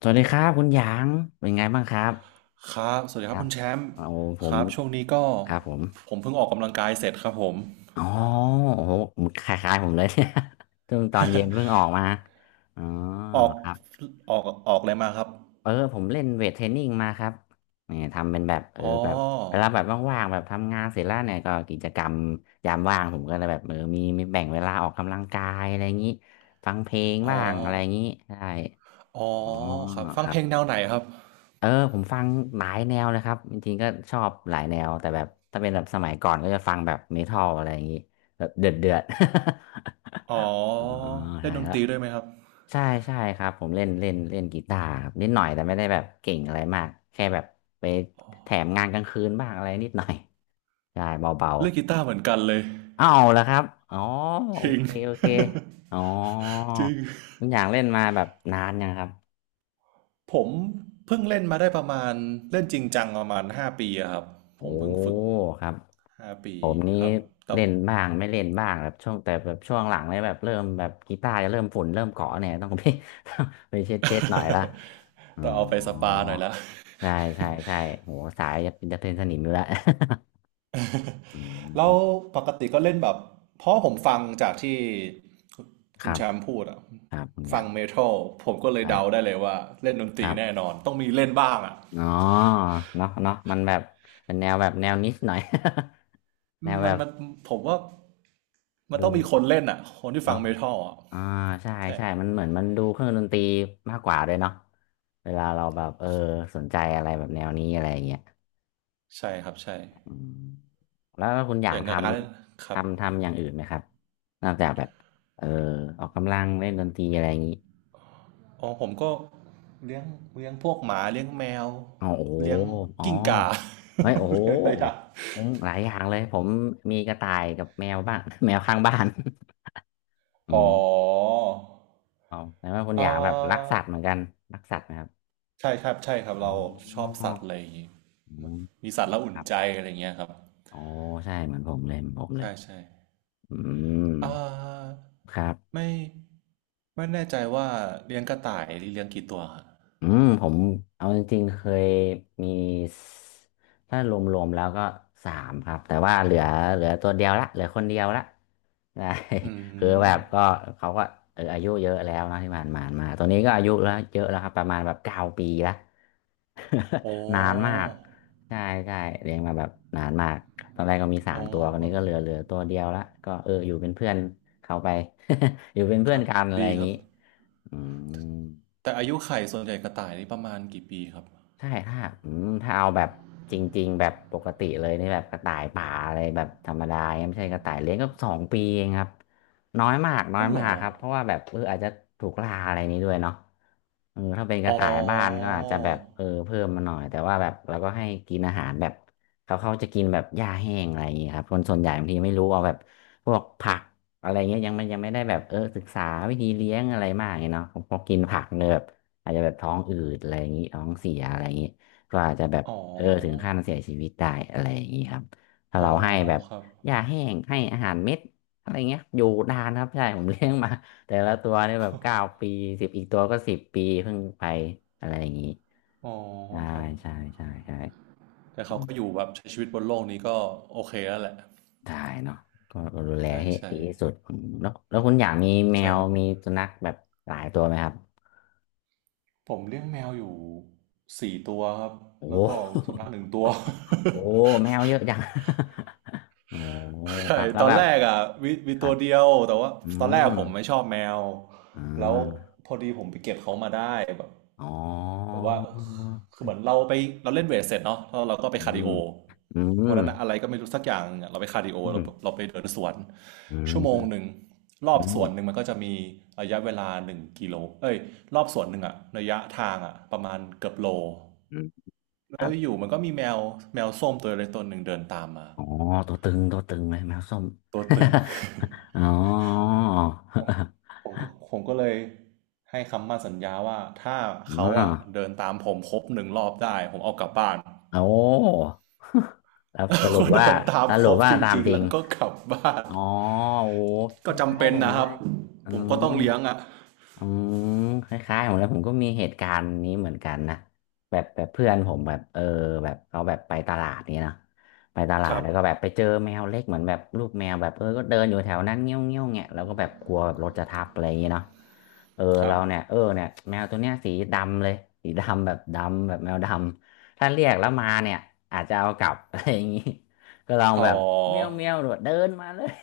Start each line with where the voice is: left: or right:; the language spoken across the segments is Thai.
left: สวัสดีครับคุณหยางเป็นไงบ้างครับ
right: ครับสวัสดี
left: ค
right: ครั
left: รั
right: บ
left: บ
right: คุณแชมป์
left: โอ้ผ
right: ค
left: ม
right: รับช่วงนี้ก็
left: ครับผม
right: ผมเพิ่งออกกำลังกายเสร็จครับผม
left: อ๋อโอ้โหคล้ายๆผมเลย เนี่ย เพ่งตอนเย็นเพิ่งออกมาอ๋อ
right: ออก
left: ครับ
right: ออกออกอะไรมาครับ
left: ผมเล่นเวทเทรนนิ่งมาครับเนี่ยทำเป็นแบบ
right: อ๋อ
left: แบบเวลาแบบว่างๆแบบทำงานเสร็จแล้วเนี่ยก็กิจกรรมยามว่างผมก็เลยแบบมีแบ่งเวลาออกกำลังกายอะไรอย่างนี้ฟังเพลง
right: อ๋อ
left: บ้างอะไรอย่างนี้ใช่
right: อ๋อ
left: อ๋อ
right: ครับฟั
left: ค
right: ง
left: รั
right: เพ
left: บ
right: ลงแนวไหนครับ
left: ผมฟังหลายแนวเลยครับจริงๆก็ชอบหลายแนวแต่แบบถ้าเป็นแบบสมัยก่อนก็จะฟังแบบเมทัลอะไรอย่างงี้แบบเดือดเดือด
right: อ๋อ
left: อ๋อ
right: เล่
left: ใช่
right: นดน
left: แล้ว
right: ตรีด้วยไหมครับ
left: ใช่ใช่ครับผมเล่นเล่นเล่นกีตาร์ครับนิดหน่อยแต่ไม่ได้แบบเก่งอะไรมากแค่แบบไปแถมงานกลางคืนบ้างอะไรนิดหน่อย ใช่เบา
right: เล่นกีตาร์เหมือนกันเลย
left: ๆอ้าวแล้วครับอ๋อ
right: จ
left: โอ
right: ริง
left: เคโอเคอ๋อ
right: จริง
left: คุณอย่างเล่นมาแบบนานยังครับ
right: ผมเพิ่งเล่นมาได้ประมาณเล่นจริงจังประมาณห้าปีอะครับผ
left: โอ้
right: มเพิ่งฝึก
left: ครับ
right: ห้าปี
left: ผมนี้
right: ครับแต่
left: เล่นบ้างไม่เล่นบ้างแบบช่วงแต่แบบช่วงหลังเนี่ยแบบเริ่มแบบกีตาร์จะเริ่มฝุ่นเริ่มเกาะเนี่ยต้องไป ไปเช็ดเช็ดหน่อยละอ๋อ
right: ต้องเอาไปสปาหน่อยละ
left: ใช่ใช่ใช่โหสายจะเป็นจะเป็นสนิมอยู่แล้ว อืม
right: แล้วปกติก็เล่นแบบเพราะผมฟังจากที่
left: ค
right: คุณ
left: รับ
right: แชมป์พูดอะ
left: ครับคุณอ
right: ฟั
left: ย่า
right: ง
left: ง
right: เมทัลผมก็เลยเดา
left: ได
right: ได้เลยว่าเล่
left: ้
right: นดนต
left: ค
right: รี
left: รั
right: แน่
left: บ
right: นอนต้องมีเล่นบ้างอะ
left: อ๋อเนาะเนาะมันแบบเป็นแนวแบบแนวนิชหน่อย แนวแบ
right: มัน
left: บ
right: มันผมว่ามันต้
left: ดู
right: องมีคนเล่นอะคนที่ฟั
left: เนาะ
right: งเมทัลอะ
left: อ่าใช่
right: ใช่
left: ใช่มันเหมือนมันดูเครื่องดนตรีมากกว่าเลยเนาะเวลาเราแบบสนใจอะไรแบบแนวนี้อะไรอย่างเงี้ย
right: ใช่ครับใช่
left: อืมแล้วคุณอ
right: อ
left: ย่าง
right: ย่าง
left: ท
right: การเล่นค
left: ำ
right: รับ
left: ทำทำอย่างอื่นไหมครับนอกจากแบบเออออกกำลังเล่นดนตรีอะไรอย่างนี้
right: อ๋อผมก็เลี้ยงเลี้ยงพวกหมาเลี้ยงแมว
left: อ๋อโอ้โห
right: เลี้ยง
left: อ๋อ
right: กิ้งก่า
left: เฮ้ย โอ้โห
right: เลี้ยงอะไรอะ
left: เป็นหลายอย่างเลยผมมีกระต่ายกับแมวบ้าง แมวข้างบ้าน อื
right: อ๋อ
left: มเอาแต่ว่าคุณ
right: เอ่
left: อย่างแบบรัก
right: อ
left: สัตว์เหมือนกันรักสัตว์ไหมครับ
right: ใช่ครับใช่ครับ
left: อ๋อ
right: เราชอบสัตว์อะไรอย่างงี้
left: อืม
right: มีสัตว์แล้ว
left: ค
right: อุ่น
left: รับ
right: ใจอะไรเงี้ยครับ
left: อ๋อใช่เหมือนผมเลยเหมือนผมเลย
right: ใช่ใช่
left: อืม
right: อ่า
left: ครับ
right: ไม่ไม่แน่ใจว่าเลี้ยงกระต่ายหรือเลี้ยงกี่ตัวครับ
left: อืมผมเอาจริงๆเคยมีสถ้ารวมๆแล้วก็สามครับแต่ว่าเหลือตัวเดียวละเหลือคนเดียวละได้
right: อื
left: คือแบ
right: ม
left: บก็เขาก็อายุเยอะแล้วเนอะที่ผ่านมามาตัวนี้ก็อายุแล้วเยอะแล้วครับประมาณแบบเก้าปีละ
right: โอ้
left: นานมากใช่ใช่เลี้ยงมาแบบนานมากตอนแรกก็มีสา
right: อ๋
left: ม
right: อ
left: ตัวตอน
right: ครั
left: นี้
right: บ
left: ก็เหลือตัวเดียวละก็อยู่เป็นเพื่อนเขาไป อยู่เป็น
right: ค
left: เพื่อน
right: รับ
left: กันอะไร
right: ดี
left: อย่าง
right: ครับ
left: นี้อืม
right: แต่อายุไข่ส่วนใหญ่กระต่ายนี่ประมาณกี่ปีครับ
left: ใช่ถ้าอืมถ้าเอาแบบจริงๆแบบปกติเลยนี่แบบกระต่ายป่าอะไรแบบธรรมดาไม่ใช่กระต่ายเลี้ยงก็สองปีเองครับน้อยมากน้อ
right: อ๋
left: ย
right: อเหร
left: มา
right: อ
left: กครับเพราะว่าแบบอาจจะถูกล่าอะไรนี้ด้วยเนาะเออถ้าเป็นก
right: อ๋
left: ระ
right: อ
left: ต่ายบ้านก็อาจจะแบบเพิ่มมาหน่อยแต่ว่าแบบเราก็ให้กินอาหารแบบเขาจะกินแบบหญ้าแห้งอะไรอย่างเงี้ยครับคนส่วนใหญ่บางทีไม่รู้เอาแบบพวกผักอะไรเงี้ยยังไม่ได้แบบศึกษาวิธีเลี้ยงอะไรมากเนาะพอกินผักเนี่ยแบบ อาจจะแบบท้องอืดอะไรอย่างนี้ท้องเสียอะไรอย่างนี้ก็อาจจะแบบ
right: อ๋
left: ถึง
right: อ
left: ขั้นเสียชีวิตได้อะไรอย่างนี้ครับถ้า
right: อ๋อ
left: เราให้แบบ
right: ครับ
left: หญ้าแห้งให้อาหารเม็ดอะไรเงี้ยอยู่นานครับใช่ผมเลี้ยงมาแต่ละตัวเนี่ยแบบเก้าปีสิบอีกตัวก็สิบปีเพิ่งไปอะไรอย่างนี้
right: อ๋อ
left: ใช่
right: ครับ
left: ใช่ใช่ใช่
right: แต่
left: อ
right: เขาก็อยู่แบบใช้ชีวิตบนโลกนี้ก็โอเคแล้วแหละ
left: ได้เนาะก็ดูแล
right: ใช่
left: ให้
right: ใช่
left: ดีที่สุดอืมแล้วคุณอยากมีแม
right: ใช่
left: ว
right: ครับ
left: มีสุนัขแบบหลายตัวไหมครับ
right: ผมเลี้ยงแมวอยู่4 ตัวครับ
left: โอ้โห
right: แล้วก็สุนัข1 ตัว
left: โอ้ แมวเยอะจัง โอ้
right: ใช่
left: ครับแล้
right: ต
left: ว
right: อน
left: แบบ
right: แรกอ่ะมี
left: ครั
right: ตัว
left: บ
right: เดียวแต่ว่า
left: อื
right: ตอนแรก
left: ม
right: ผมไม่ชอบแมว
left: อ่
right: แล้ว
left: า
right: พอดีผมไปเก็บเขามาได้แบบ
left: อ๋อ
right: แบบว่าคือเหมือนเราไปเราเล่นเวทเสร็จเนาะแล้วเราก็ไป
left: อื
right: คาร์ดิ
left: ม
right: โอ
left: อืม
right: วันนั้นอะอะไรก็ไม่รู้สักอย่างหนึ่งอะเราไปคาร์ดิโอ
left: อืม
right: เราไปเดินสวน
left: อื
right: ชั่วโมงห
left: ม
right: นึ่งรอ
left: อื
right: บส
left: ม
right: วนหนึ่งมันก็จะมีระยะเวลา1 กิโลเอ้ยรอบสวนหนึ่งอะระยะทางอะประมาณเกือบโล
left: อืมค
right: แล้
left: รั
right: ว
left: บ
right: อยู่มันก็มีแมวแมวส้มตัวเล็กตัวหนึ่งเดินตามมา
left: อ๋อตัวตึงตัวตึงเลยแมวส้ม
right: ตัวตึง
left: อ๋อ
right: ผมก็ผมก็เลยให้คำมั่นสัญญาว่าถ้า
left: อ๋อ
right: เขาอ่ะเดินตามผมครบหนึ่งรอบได้ผมเอากลับบ้าน
left: โอ้ แล้วส รุป
right: ก็
left: ว่า
right: เดินตาม
left: ส
right: ค
left: รุ
right: ร
left: ป
right: บ
left: ว่า
right: จ
left: ตาม
right: ริง
left: จ
right: ๆ
left: ริง
right: แล้วก็กลับบ้าน
left: อ๋อโอ้ ค
right: ก็จำ
left: ล้าย
right: เป็น
left: ๆผม
right: นะค
left: เล
right: รับ
left: ยอื
right: ผมก็
left: ม
right: ต้องเลี้ยงอ่ะ
left: อืมคล้ายๆผมแล้วผมก็มีเหตุการณ์นี้เหมือนกันนะแบบแบบเพื่อนผมแบบแบบเขาแบบไปตลาดนี่เนาะไปตลา
right: ค
left: ด
right: รั
left: แล้วก็แบบ
right: บ
left: ไปเจอแมวเล็กเหมือนแบบลูกแมวแบบก็เดินอยู่แถวนั้นเงี้ยวเงี้ยวเงี้ยแล้วก็แบบกลัวแบบรถจะทับอะไรอย่างเงี้ยเนาะเออ
right: ครั
left: เรา
right: บ
left: เนี่ยเออเนี่ยแมวตัวเนี้ยสีดำเลยสีดำแบบดำแบบแมวดำถ้าเรียกแล้วมาเนี่ยอาจจะเอากลับ อะไรอย่างงี้ก็ลอง
right: อ๋อ
left: แบบเมี้ยวเมี้ยวเดินมาเลย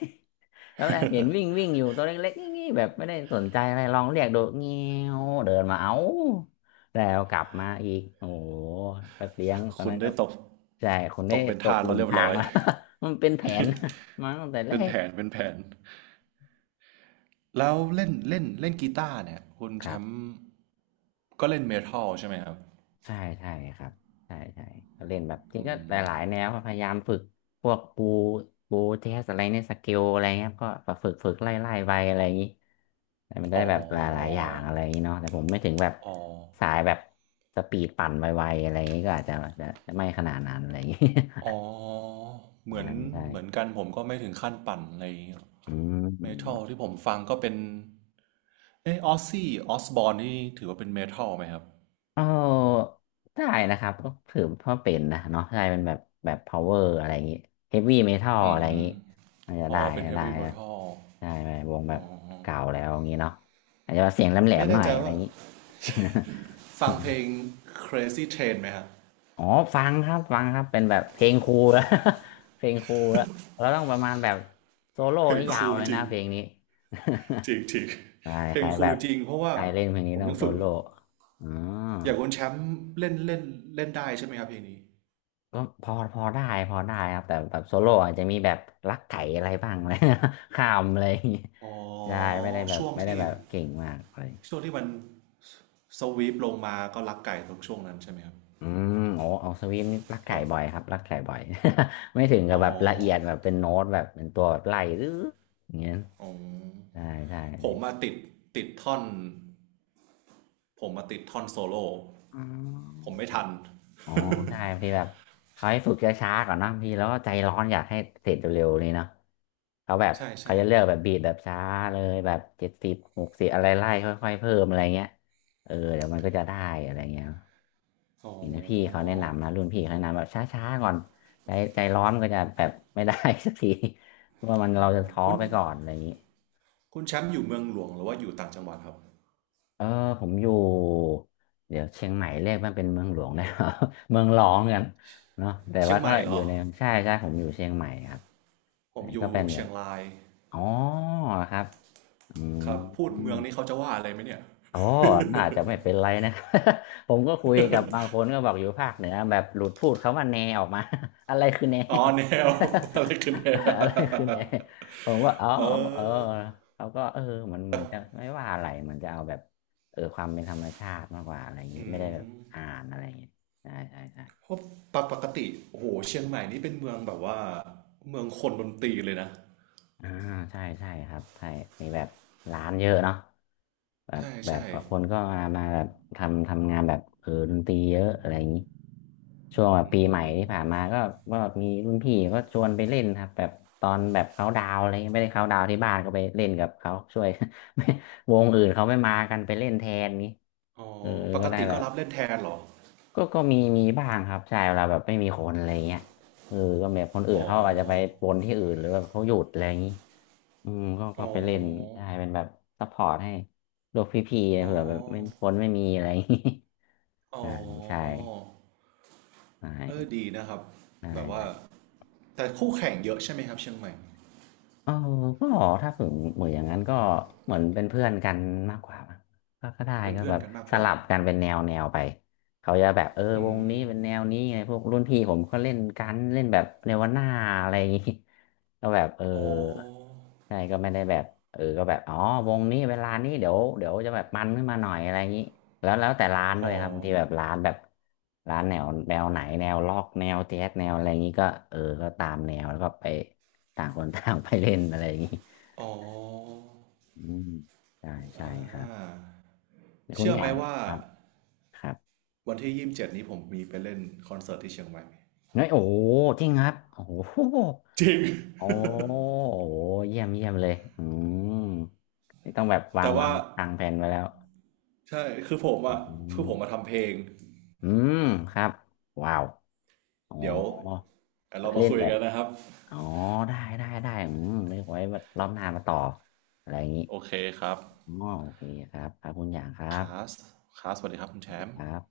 left: แล้วแรกเห็นวิ่งวิ่งอยู่ตัวเล็กๆงี้ๆแบบไม่ได้สนใจอะไรลองเรียกโดดเงี้ยวเดินมาเอาแล้วกลับมาอีกโอ้โหก็เลี้ยงตอ น
right: คุณ
left: นั้น
right: ได้
left: ก็
right: ตก
left: ใช่คน
right: ต
left: ได้
right: กเป็น
left: ตก
right: ทาส
left: หลุ
right: แล้ว
left: ม
right: เรีย
left: พ
right: บ
left: รา
right: ร้
left: ง
right: อย
left: แล้ว มันเป็นแผน มาตั้งแต่ แร
right: เป็นแผ
left: ก
right: นเป็นแผนแล้วเล่นเล่นเล่นกีตาร์เนี่ยคุณ
left: ค
right: แช
left: รั
right: ม
left: บ
right: ป์ก็เล่นเมทัลใช่ไหมครับ
left: ใช่ใช่ครับใช่ใช่ก็เล่นแบบจริงก็หลายๆแนวครับพยายามฝึกพวกปูปูเทสอะไรเนี่ยสเกลอะไรเงี้ยครับก็แบบฝึกฝึกไล่ไล่ไปอะไรอย่างนี้แต่มันได้
right: อ๋อ
left: แบบหลายๆอย่างอะไรอย่างนี้เนาะแต่ผมไม่ถึงแบบ
right: อ๋อ
left: สายแบบสปีดปั่นไวๆอะไรอย่างนี้ก็อาจจะจะไม่ขนาดนั้นอะไรอย่างนี้
right: อ๋อ เหมื
left: ใช่
right: อน
left: ใช่
right: เหมือนกันผมก็ไม่ถึงขั้นปั่นอะไรอย่างเงี้ย
left: อื
right: เมทัล
left: ม
right: ที่ผมฟังก็เป็นอ z ซซี่ออสบอร์นนี่ถือว่าเป็นเมทัลไหมครับ
left: เออได้นะครับก็ถือว่าเป็นนะเนาะใช่เป็นแบบแบบ power อะไรอย่างงี้ heavy metal
right: อื
left: อะไรอย่าง
right: ม
left: งี้มันาจะ
right: อ๋
left: ได้
right: อเป็นเฮฟ
left: ได้
right: วี่เมทัล
left: ได้ไปวงแบบเก่าแล้วอย่างงี้เนาะอาจจะเสียงแหล
right: ไม่
left: มๆห
right: แน่
left: น่อย
right: ใจ
left: อะไรอ
right: ว่า
left: ย่างงี้
right: ฟังเพลง Crazy Train ไหมครับ
left: อ๋อฟังครับฟังครับเป็นแบบเพลงครูแล้ว เพลงครูแล้วเราต้องประมาณแบบโซโล่
right: เพล
left: นี่
right: งค
left: ยา
right: รู
left: ว
right: ล
left: เลย
right: จริ
left: นะ
right: ง
left: เพลงนี้
right: จริงจริง
left: ใช่
right: เพล
left: ใค
right: ง
left: ร
right: ค
left: แบ
right: รูล
left: บ
right: จริงเพราะว่า
left: ใครเล่นเพลงนี้
right: ผม
left: ต้อง
right: ยัง
left: โซ
right: ฝึก
left: โล่อ๋อ
right: อย่างคนแชมป์เล่นเล่นเล่นได้ใช่ไหมครับเพลงนี้
left: ก็พอพอได้พอได้ครับแต่แบบโซโล่อาจจะมีแบบลักไก่อะไรบ้างเลย ข้ามอะไรอย่างเงี้ย
right: อ๋อ
left: ได้ไม่ได้แบบ
right: ช่วง
left: ไม่ได้
right: ที่
left: แบบเก่งมากเลย
right: ช่วงที่มัน สวีปลงมาก็รักไก่ตรกช่วงนั้นใช่ไหมครับ
left: อืมโอ้เอาสวิมนี่ลักไก่
right: ปั๊บ
left: บ่อยครับลักไก่บ่อย ไม่ถึงกั
right: อ๋
left: บแบบละเอียด
right: อ
left: แบบเป็นโน้ตแบบเป็นตัวแบบไล่หรืออย่างเงี้ย
right: อ๋อ
left: ใช่ใช่
right: ผมมาติดท่อนผมมาติดท่อนโซโล่
left: อ๋อ
right: ผมไม่ทัน
left: อ๋อใช่บางทีแบบเขาให้ฝึกช้าๆก่อนนะบางทีแล้วก็ใจร้อนอยากให้เสร็จเร็วๆเลยเนาะเขาแบบ
right: ใช่
left: เขา
right: ใช่
left: จะเลือกแบบบีทแบบช้าเลยแบบ70 60อะไรไล่ค่อยๆเพิ่มอะไรเงี้ยเออเดี๋ยวมันก็จะได้อะไรเงี้ย
right: อ๋อ
left: เห็นนะพี่เขาแนะนำนะรุ่นพี่เขาแนะนำแบบช้าๆก่อนใจใจร้อนมันก็จะแบบไม่ได้ สักทีเพราะว่ามันเราจะ
right: อ๋อ
left: ท้อ
right: คุณ
left: ไปก่อนอะไรอย่างนี้
right: คุณแชมป์อยู่เมืองหลวงหรือว่าอยู่ต่างจังหวัดครับ
left: เออผมอยู่เดี๋ยวเชียงใหม่เรียกมันเป็นเมืองหลวงได้เหรอ เมืองรองกันเนาะแต่
right: เชีย
left: ว่า
right: งให
left: ก็
right: ม่เห
left: อ
right: ร
left: ยู่
right: อ
left: ในใช่ใช่ผมอยู่เชียงใหม่ครับ
right: ผ
left: ไหน
right: มอ
left: ก็
right: ยู่
left: เป็นแบ
right: เชีย
left: บ
right: งราย
left: อ๋อครับอืม
right: ครับพูดเมืองนี้เขาจะว่าอะไรไหมเนี่ย
left: อ๋อน่าจะไม่เป็นไรนะ ผมก็คุยกับบางคนก็บอกอยู่ภาคเหนือแบบหลุดพูดคำว่าแนออกมา อะไรคือแน
right: อ๋อแนว อะไรคือแน ว
left: อะไรคือแนผมว่าอ๋อ
right: เอ
left: เออ
right: อ
left: เขาก็เออมันจะไม่ว่าอะไรมันจะเอาแบบเออความเป็นธรรมชาติมากกว่าอะไรอย่างนี้
right: อื
left: ไม่ได้แบบอ่า
right: ม
left: นอะไรอย่างนี้ใช่ใช่ใช่
right: เพราะปกติโอ้โหเชียงใหม่นี่เป็นเมืองแบบว่าเมืองคนดนตรีเลยนะ
left: อ่าใช่ใช่ครับใช่มีแบบร้านเยอะเนาะแบบ
right: ใช่
left: แบบ
right: ใช่
left: คนก็มาแบบทำงานแบบเออดนตรีเยอะอะไรอย่างนี้ช่วงแบบ
right: อื
left: ปีใหม่ที่ผ่าน
right: ม
left: มาก็ก็มีรุ่นพี่ก็ชวนไปเล่นครับแบบตอนแบบเขาดาวน์อะไรเงี้ยไม่ได้เขาดาวน์ที่บ้านก็ไปเล่นกับเขาช่วย ไม่วงอื่นเขาไม่มากันไปเล่นแทนนี้
right: อ๋อ
left: เออ
right: ป
left: ก็
right: ก
left: ได้
right: ติ
left: แบ
right: ก็
left: บ
right: รับเล่นแทนเหรอ
left: ก็มีมีบ้างครับใช่เวลาแบบไม่มีคนอะไรเงี้ยเออก็แบบคนอื่น
right: อ๋อ
left: เขาอาจจะไปปนที่อื่นหรือแบบเขาหยุดอะไรอย่างนี้ อืมก็
right: อ๋อ
left: ไปเล่นใช่เป็นแบบซัพพอร์ตให้โลกพี่
right: อ๋
left: ๆเผื่อแบบไม่
right: อ
left: พ้นไม่มีอะไรอย่างงี้
right: อ๋
left: ใช่ใช่
right: อ
left: ใช่
right: เออดีนะครับ
left: ใช
right: แบบว่า
left: ่
right: แต่คู่แข่งเยอะใช่ไหมครับเชียงใหม่
left: เออก็ถ้าถึงเหมือนอย่างนั้นก็เหมือนเป็นเพื่อนกันมากกว่ามั้งก็ได้
right: เป็น
left: ก็
right: เพื่อ
left: แบ
right: น
left: บ
right: กันมาก
left: ส
right: กว่า
left: ลับกันเป็นแนวแนวไปเขาจะแบบเออ
right: อื
left: วงนี้
right: ม
left: เป็นแนวนี้ไงพวกรุ่นพี่ผมก็เล่นกันเล่นแบบเนวาน่าอะไรอย่างงี้ ก็แบบเออ
right: อ๋อ
left: ใช่ก็ไม่ได้แบบเออก็แบบอ๋อวงนี้เวลานี้เดี๋ยวจะแบบมันขึ้นมาหน่อยอะไรอย่างงี้แล้วแต่ร้านด้ว
right: อ๋
left: ย
right: อ
left: ครับบางทีแบบร้านแบบร้านแนวแนวไหนแนวล็อกแนวแจ๊สแนวอะไรอย่างนี้ก็เออก็ตามแนวแล้วก็ไป ต่างคนต่างไปเล่นอะไรอย่างนี้
right: อ๋อ
left: อืมใช่ใช่ครั
right: อ่
left: บ
right: า
left: คุณ
right: เชื่อ
left: อ
right: ไหม
left: ย่าง
right: ว่า
left: ครับครับ
right: วันที่27นี้ผมมีไปเล่นคอนเสิร์ตที่เชียงใหม่
left: เฮ้ยโอ้โหจริงครับโอ้โห
right: จริง
left: โอ้โหเยี่ยมเยี่ยมเลยอืมนี่ต้องแบบวาง
right: แต่
left: วา
right: ว่า
left: งทางแผนไว้แล้ว
right: ใช่คือผม
left: อ
right: อะ
left: ื
right: คื
left: ม
right: อผมมาทำเพลง
left: อืมครับว้าวอ๋อ
right: เดี๋ยว
left: แล้
right: เรา
left: ว
right: มา
left: เล่น
right: คุย
left: แบบ
right: กันนะครับ
left: อ๋อได้ได้ได้อืมไม่ไว้แบบรอบหน้ามาต่ออะไรอย่างนี้
right: โอเคครับ
left: อ๋อโอเคครับครับคุณอย่างครับ
right: คาสคาสสวัสดีครับคุณแชม
left: ค
right: ป์
left: รับ